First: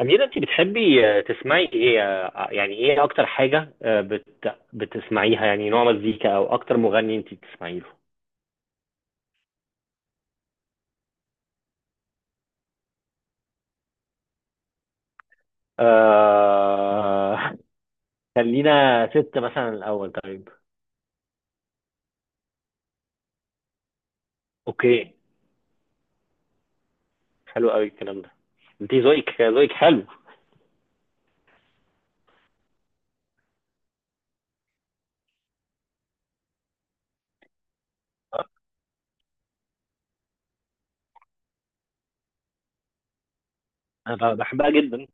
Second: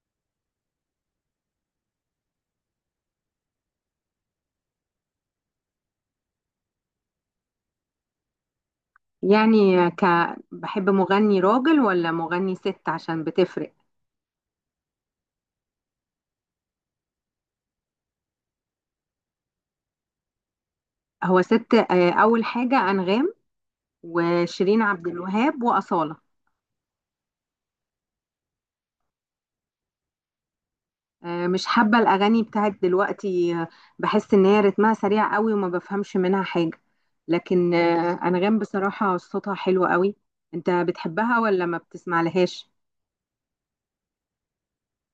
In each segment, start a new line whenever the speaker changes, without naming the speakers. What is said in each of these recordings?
أميرة، أنت بتحبي تسمعي إيه؟ يعني إيه أكتر حاجة بتسمعيها؟ يعني نوع مزيكا أو أكتر مغني أنت بتسمعي له؟
يعني بحب مغني راجل ولا مغني ست عشان بتفرق؟
آه... خلينا ست مثلا الأول، طيب.
هو ست، أول حاجة أنغام وشيرين عبد
أوكي.
الوهاب وأصالة.
حلو قوي الكلام ده. أنت ذوقك حلو.
مش حابة الأغاني بتاعت دلوقتي، بحس إن هي رتمها سريع قوي وما بفهمش منها حاجة. لكن أنغام بصراحة صوتها حلو قوي. أنت بتحبها ولا ما بتسمع لهاش؟
أنا بحبها جدا.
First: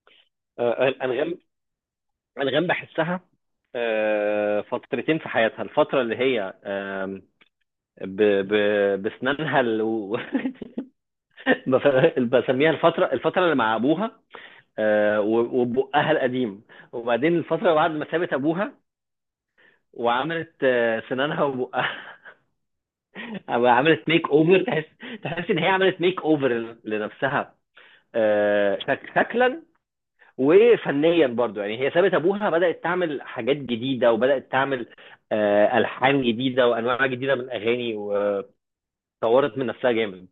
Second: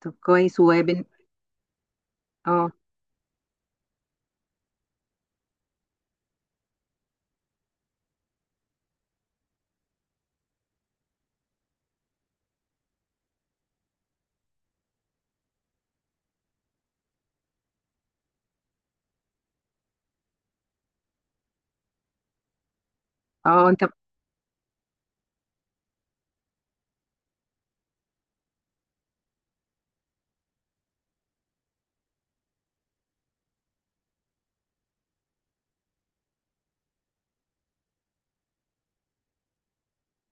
طب كويس
أنغام. أنغام
اه
بحسها فترتين في حياتها. الفترة اللي هي آم، ب... ب... بسنانها ال... بسميها الفترة اللي مع أبوها، وبقها القديم. وبعدين الفترة بعد ما سابت أبوها وعملت سنانها وبقها.
اه،
عملت ميك أوفر. تحس تحس إن هي عملت ميك أوفر لنفسها شكلا وفنيا برضو. يعني هي سابت أبوها، بدأت تعمل حاجات جديدة، وبدأت تعمل ألحان جديدة وأنواع جديدة من الأغاني، وطورت من نفسها جامد.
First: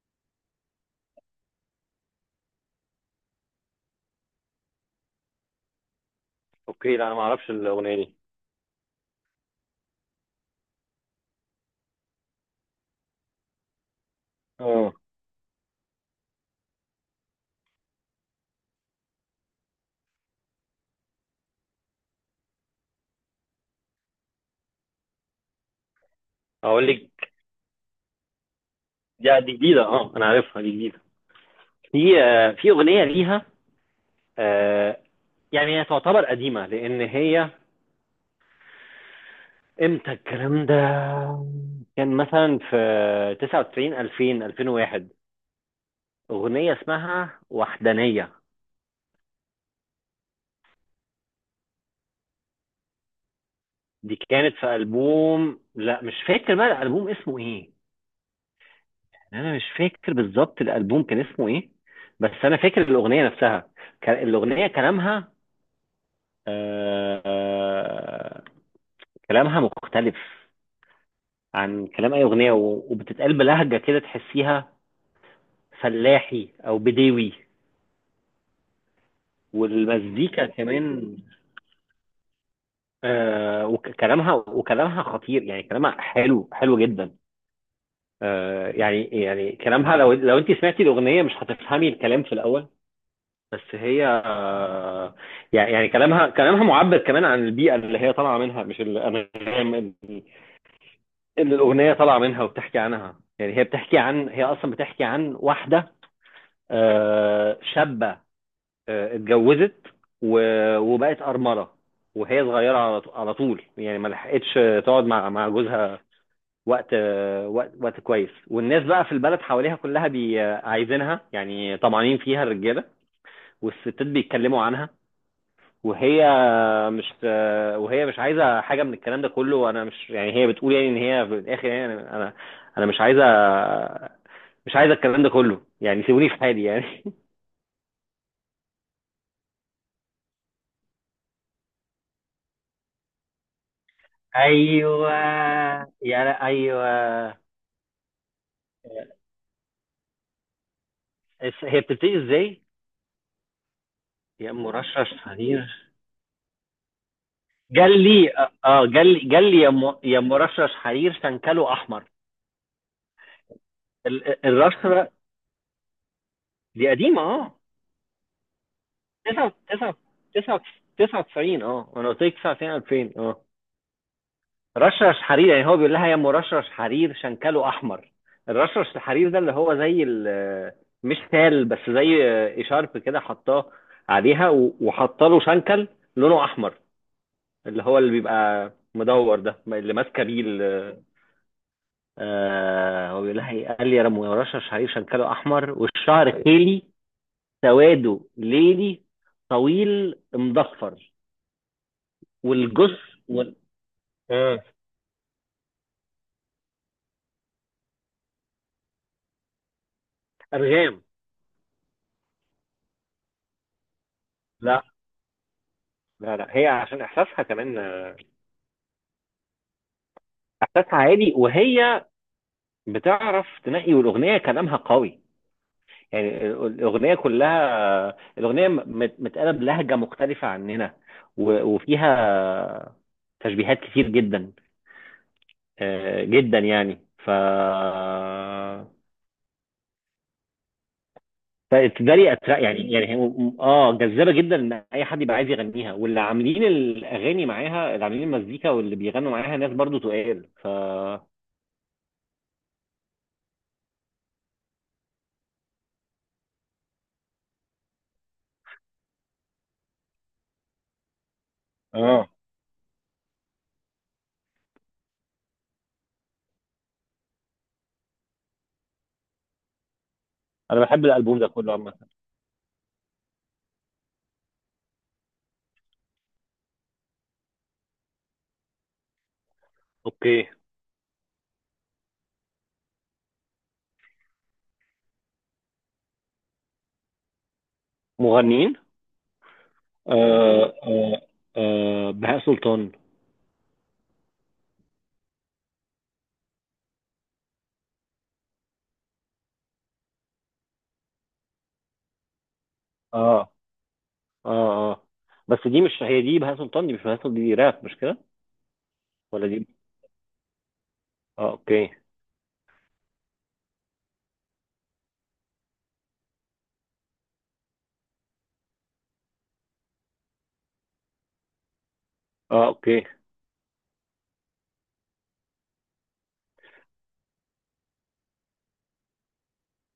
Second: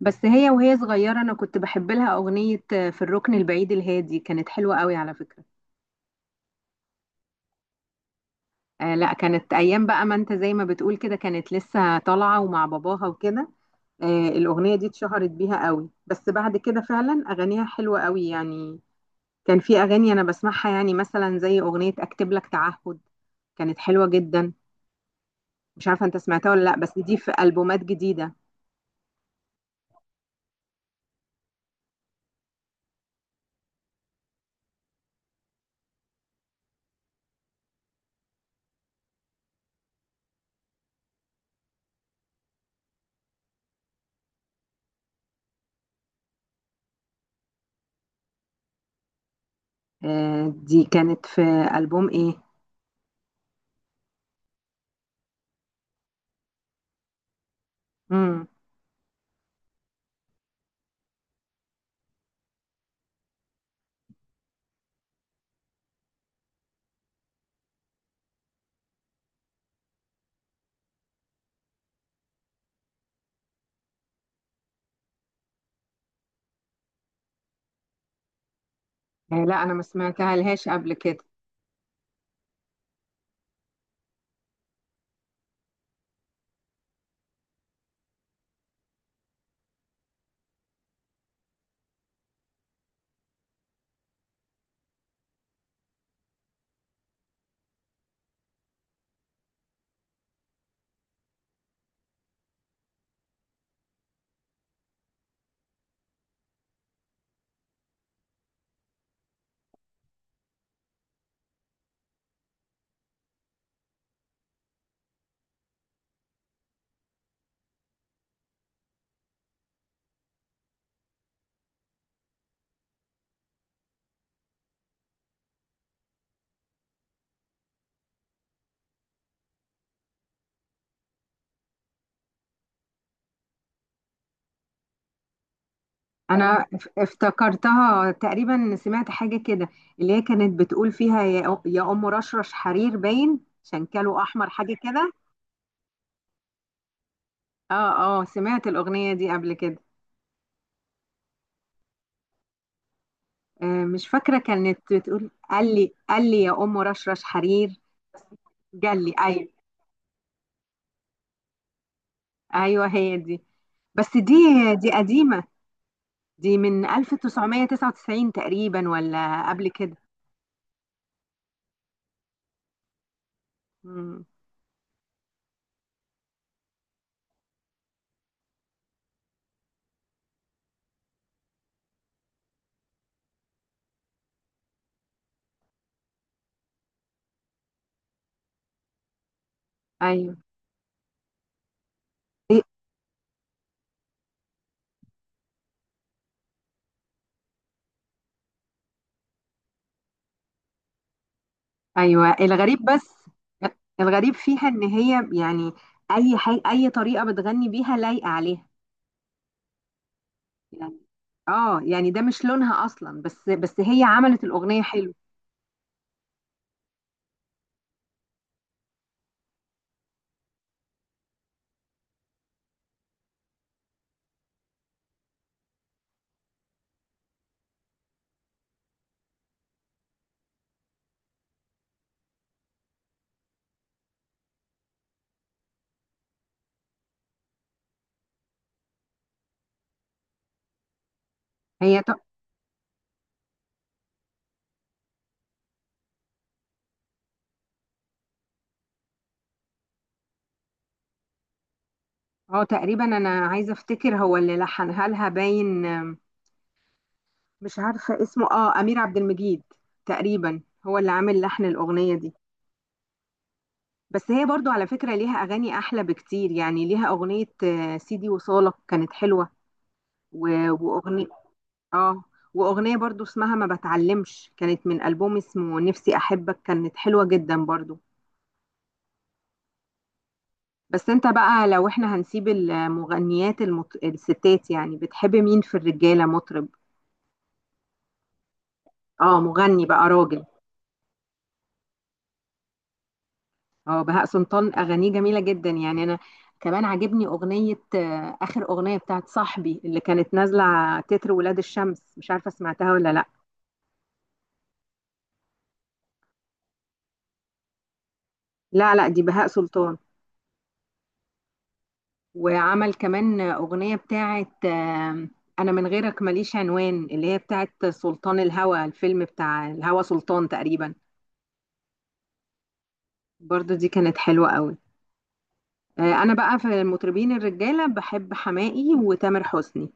بس هي وهي صغيرة أنا كنت بحب لها أغنية في الركن البعيد الهادي، كانت حلوة قوي على فكرة.
اوكي، لا انا ما اعرفش الاغنيه دي.
لا، كانت ايام بقى. ما انت زي ما بتقول كده، كانت لسه طالعه ومع باباها وكده. الاغنيه دي
اه
اتشهرت بيها قوي، بس بعد كده فعلا اغانيها حلوه قوي يعني. كان في اغاني انا بسمعها، يعني مثلا زي اغنيه اكتب لك تعهد، كانت حلوه جدا. مش عارفه انت سمعتها ولا لا،
اقول
بس دي
لك،
في البومات جديده.
دي جديده. اه انا عارفها، دي جديده. في في أغنية ليها، آه، يعني هي تعتبر قديمة، لأن هي امتى الكلام ده؟ كان مثلا في 99 2000 2001. أغنية اسمها وحدانية.
دي كانت في البوم ايه؟
دي كانت في ألبوم، لا مش فاكر بقى الألبوم اسمه إيه.
امم
يعني أنا مش فاكر بالظبط الألبوم كان اسمه إيه، بس أنا فاكر الأغنية نفسها. الأغنية كلامها آه، آه، كلامها مختلف عن كلام أي أغنية، وبتتقال بلهجة كده تحسيها فلاحي او بديوي.
لا، انا ما سمعتها
والمزيكا
لهاش قبل
كمان.
كده.
آه، وكلامها، وكلامها خطير، يعني كلامها حلو حلو جدا. آه، يعني كلامها، لو انت سمعتي الاغنيه مش هتفهمي الكلام في الاول، بس هي آه، يعني كلامها، كلامها معبر كمان عن البيئه اللي هي طالعه منها، مش الانغام اللي الاغنيه طالعه منها وبتحكي عنها. يعني هي بتحكي عن، هي اصلا بتحكي عن واحده شابه اتجوزت وبقت أرملة وهي صغيرة، على على طول. يعني ما لحقتش تقعد مع جوزها وقت وقت كويس، والناس بقى في البلد حواليها كلها بي آه، عايزينها، يعني طمعانين فيها الرجالة، والستات بيتكلموا عنها. وهي مش آه، وهي مش عايزة حاجة من الكلام ده كله. وانا مش، يعني هي بتقول يعني ان هي في الاخر يعني انا أنا مش عايزة، مش عايزة الكلام ده كله، يعني سيبوني في حالي
انا
يعني.
افتكرتها تقريبا، سمعت حاجه كده اللي هي كانت بتقول فيها يا ام رشرش حرير، باين شنكله احمر، حاجه
ايوه.
كده.
يا لا ايوه.
اه اه، سمعت الاغنيه دي قبل كده.
هي بتبتدي ازاي؟
مش فاكره.
يا ام
كانت
رشرش
بتقول قال
حرير،
لي قال لي يا ام رشرش حرير.
جال لي. اه
قال لي،
جال
ايوه،
لي يا ام، يا ام رشرش حرير، شنكله احمر.
ايوه هي دي. بس دي
الرشرة
قديمه، دي من
دي قديمة، اه.
1999 تقريبا ولا
9
قبل
9
كده.
9 99، اه انا قلت لك 99 2000، اه.
مم.
رشرش حرير، يعني هو بيقول لها يا ام رشرش حرير شنكله احمر. الرشرش الحرير ده اللي هو زي مش تال، بس زي اشارب كده حطاه عليها، وحط له شنكل لونه احمر، اللي هو اللي بيبقى مدور ده اللي ماسكه
ايوه
بيه آه. هو بيقول لها ايه؟ قال لي يا رم ورشه شعير شنكله احمر، والشعر خيلي سواده ليلي طويل مضفر
ايوه. الغريب
والجث.
بس، الغريب
اه
فيها ان هي يعني اي طريقه بتغني بيها لايقه عليها يعني.
والارغام.
اه يعني ده مش لونها اصلا، بس هي عملت الاغنيه
لا
حلو.
لا هي عشان احساسها كمان، آه، احساسها عالي، وهي بتعرف تنقي. والاغنيه كلامها قوي. يعني الاغنيه كلها، الاغنيه متقاله بلهجه مختلفه عننا، وفيها تشبيهات كتير جدا جدا. يعني
هي ت...
فبالتالي يعني هي اه جذابه جدا، ان اي حد يبقى عايز يغنيها. واللي عاملين الاغاني معاها، اللي عاملين المزيكا واللي بيغنوا معاها ناس برضو تقال
اه تقريبا انا عايزه افتكر هو اللي لحنها لها، باين مش عارفه اسمه. اه امير عبد المجيد تقريبا هو اللي عامل لحن الاغنيه
اه.
دي. بس هي برضو على فكره ليها اغاني احلى بكتير، يعني ليها اغنيه سيدي وصالك كانت حلوه. و...
انا بحب
واغنيه
الالبوم ده كله عامه.
اه واغنيه برضو اسمها ما بتعلمش، كانت من البوم اسمه نفسي احبك، كانت حلوه جدا برضو.
اوكي.
بس انت بقى لو احنا هنسيب المغنيات، الستات، يعني بتحب مين في الرجاله مطرب؟
مغنيين
اه مغني بقى راجل.
آه آه بهاء سلطان.
اه بهاء سلطان اغانيه جميله جدا، يعني انا كمان عاجبني اغنيه، اخر اغنيه بتاعت صاحبي اللي كانت نازله تتر ولاد الشمس. مش عارفه سمعتها ولا لا.
اه اه اه بس دي مش هي، دي بهاء سلطان، دي مش بهاء سلطان، دي راب مش كده.
لا لا، دي بهاء
ولا دي.
سلطان.
اه اوكي.
وعمل كمان أغنية بتاعت أنا من غيرك ماليش عنوان، اللي هي بتاعت سلطان الهوى، الفيلم بتاع الهوى سلطان تقريبا.
اه اوكي.
برضو دي كانت حلوة قوي. أنا بقى في المطربين الرجالة بحب حماقي وتامر حسني.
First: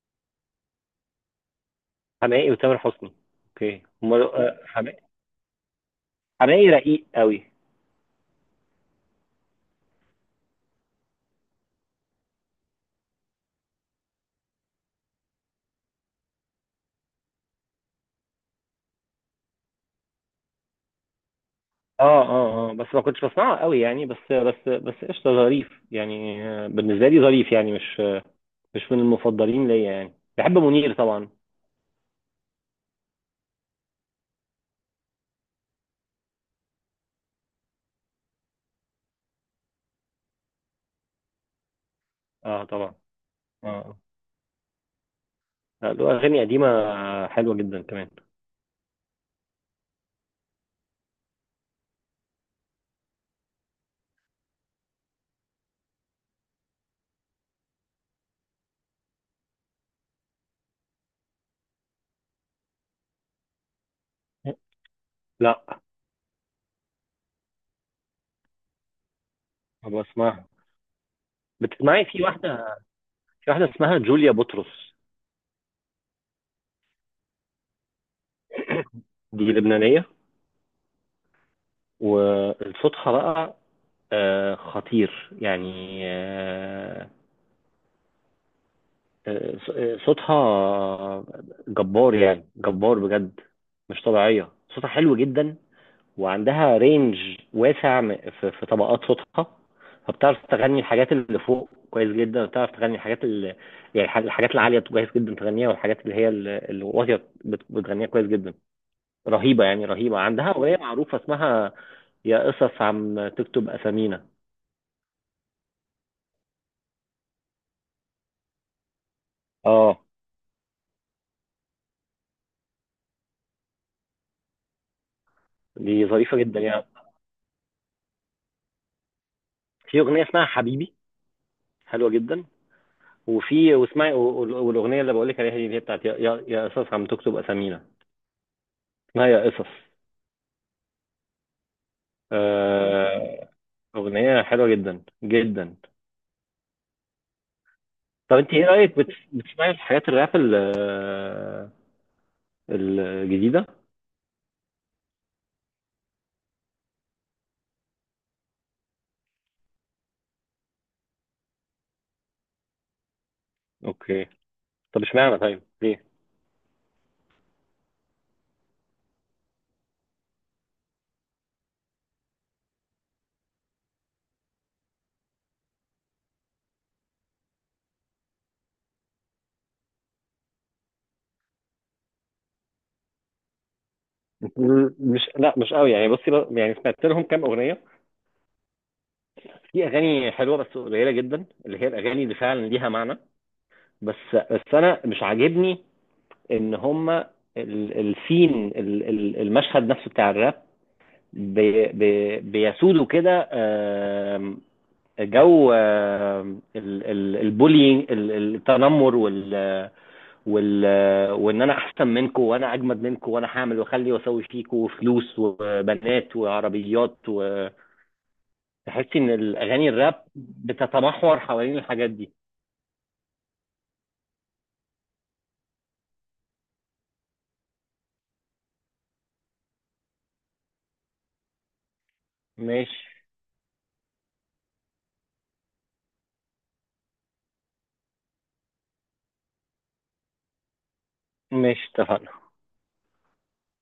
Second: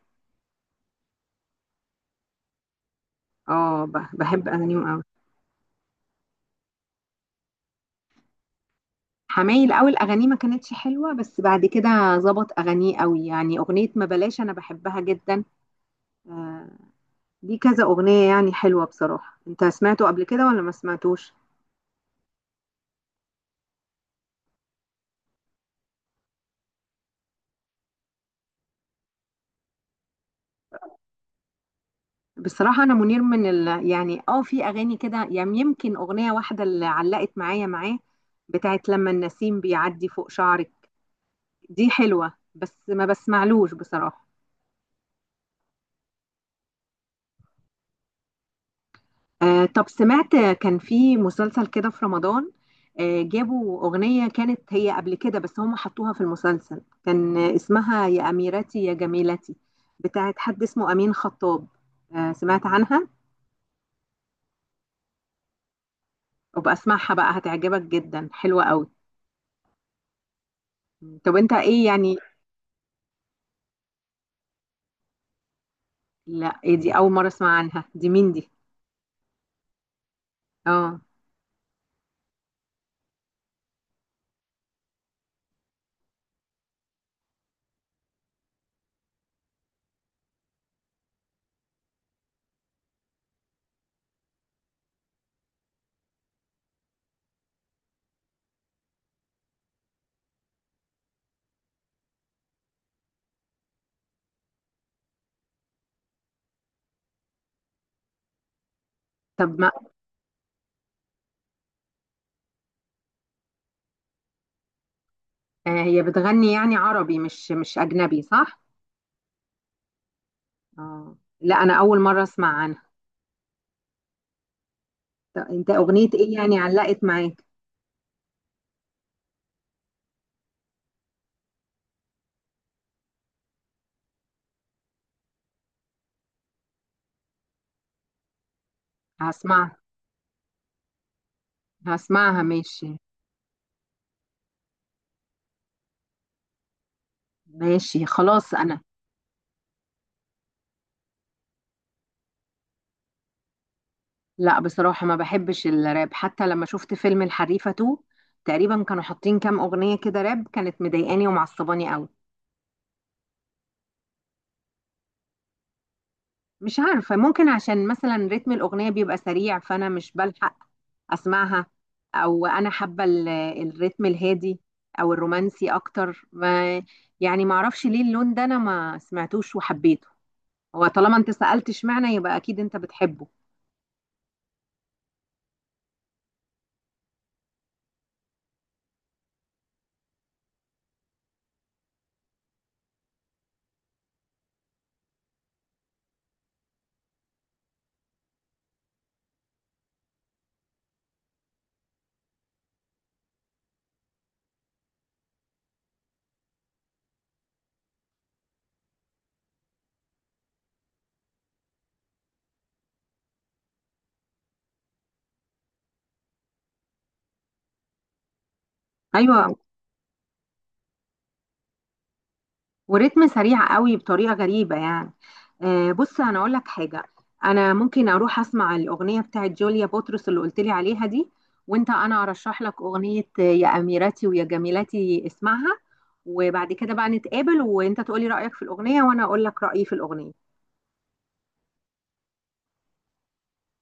حماقي وتامر حسني. اوكي
اه،
هم.
بحب أغانيهم قوي.
حماقي رقيق قوي.
حماقي الأول أغانيه ما كانتش حلوة، بس بعد كده ظبط أغانيه قوي، يعني أغنية ما بلاش أنا بحبها جدا. آه، دي كذا أغنية يعني حلوة بصراحة. أنت سمعته قبل كده ولا ما سمعتوش؟
اه بس ما كنتش بسمعه قوي يعني، بس قشطه ظريف، يعني بالنسبه لي ظريف، يعني مش من المفضلين ليا. يعني بحب منير طبعا.
بصراحة أنا منير يعني في أغاني كده، يعني يمكن أغنية واحدة اللي علقت معايا معاه، بتاعت لما النسيم بيعدي فوق شعرك. دي حلوة
اه
بس
طبعا.
ما
اه
بسمعلوش
آه.
بصراحة.
لا، له اغاني قديمه حلوه جدا كمان.
طب سمعت كان في مسلسل كده في رمضان، جابوا أغنية كانت هي قبل كده بس هم حطوها في المسلسل، كان اسمها يا أميرتي يا جميلتي، بتاعت حد اسمه أمين خطاب. سمعت عنها؟
لا،
وبأسمعها بقى هتعجبك جدا، حلوة قوي.
ابقى اسمعها.
طب انت ايه
بتسمعي؟
يعني؟
في واحده، في واحده اسمها جوليا بطرس.
لا، ايه دي؟ اول مره اسمع عنها. دي مين دي؟
دي لبنانيه
اه،
وصوتها بقى خطير، يعني آه، صوتها جبار، يعني جبار بجد، مش طبيعية صوتها حلو جدا. وعندها رينج واسع في طبقات صوتها. فبتعرف تغني الحاجات اللي فوق كويس جدا، وبتعرف تغني الحاجات اللي، يعني الحاجات العالية كويس جدا تغنيها، والحاجات اللي هي الواطية بتغنيها كويس جدا.
طب
رهيبة،
ما
يعني رهيبة. عندها أغنية معروفة اسمها يا قصص عم تكتب أسامينا.
هي بتغني يعني عربي مش اجنبي، صح؟
اه
اه لا، انا اول مره اسمع عنها. طب انت
دي
اغنيه ايه
ظريفة
يعني
جدا. يعني
علقت معاك؟
في أغنية اسمها حبيبي حلوة جدا. وفي، واسمعي، والاغنيه اللي بقول لك عليها دي اللي هي بتاعت يا قصص عم تكتب اسامينا، اسمها يا قصص.
هسمعها، هسمعها ماشي.
آه، اغنيه حلوه جدا جدا.
ماشي
طب انت
خلاص
ايه
انا.
رايك بتسمعي الحاجات الراب الجديده؟
لا بصراحه ما بحبش الراب، حتى لما شفت فيلم الحريفه 2 تقريبا كانوا حاطين كام اغنيه كده راب، كانت مضايقاني ومعصباني قوي.
اوكي. طب اشمعنى، طيب ليه؟
مش عارفة، ممكن عشان مثلا رتم الأغنية بيبقى سريع فأنا مش بلحق أسمعها، أو أنا حابة الرتم الهادي أو الرومانسي أكتر. ما يعني معرفش ليه اللون ده أنا ما سمعتوش وحبيته. هو طالما أنت سألت اشمعنى يبقى أكيد أنت بتحبه.
مش قوي، يعني بصي بقى، يعني سمعت لهم كام اغنيه. في اغاني حلوه بس قليله جدا اللي هي الاغاني اللي فعلا ليها معنى. بس، بس انا مش عاجبني ان هم السين المشهد نفسه بتاع الراب بي بي بيسودوا كده. آم، جو، آم، البولينج، التنمر، وال وال وان انا احسن منكم، وانا اجمد منكم، وانا هعمل واخلي واسوي فيكم فلوس وبنات وعربيات. وتحسي ان
أيوة،
الاغاني الراب بتتمحور حوالين الحاجات دي.
وريتم سريع قوي بطريقه غريبه يعني. بص انا اقول لك حاجه. انا ممكن اروح اسمع الاغنيه بتاعت جوليا بطرس اللي قلت لي عليها دي، وانت انا ارشح لك
ماشي.
اغنيه يا اميرتي ويا جميلتي، اسمعها. وبعد كده بقى نتقابل وانت تقولي رايك في الاغنيه وانا اقول لك رايي في الاغنيه.
ماشي اتفقنا.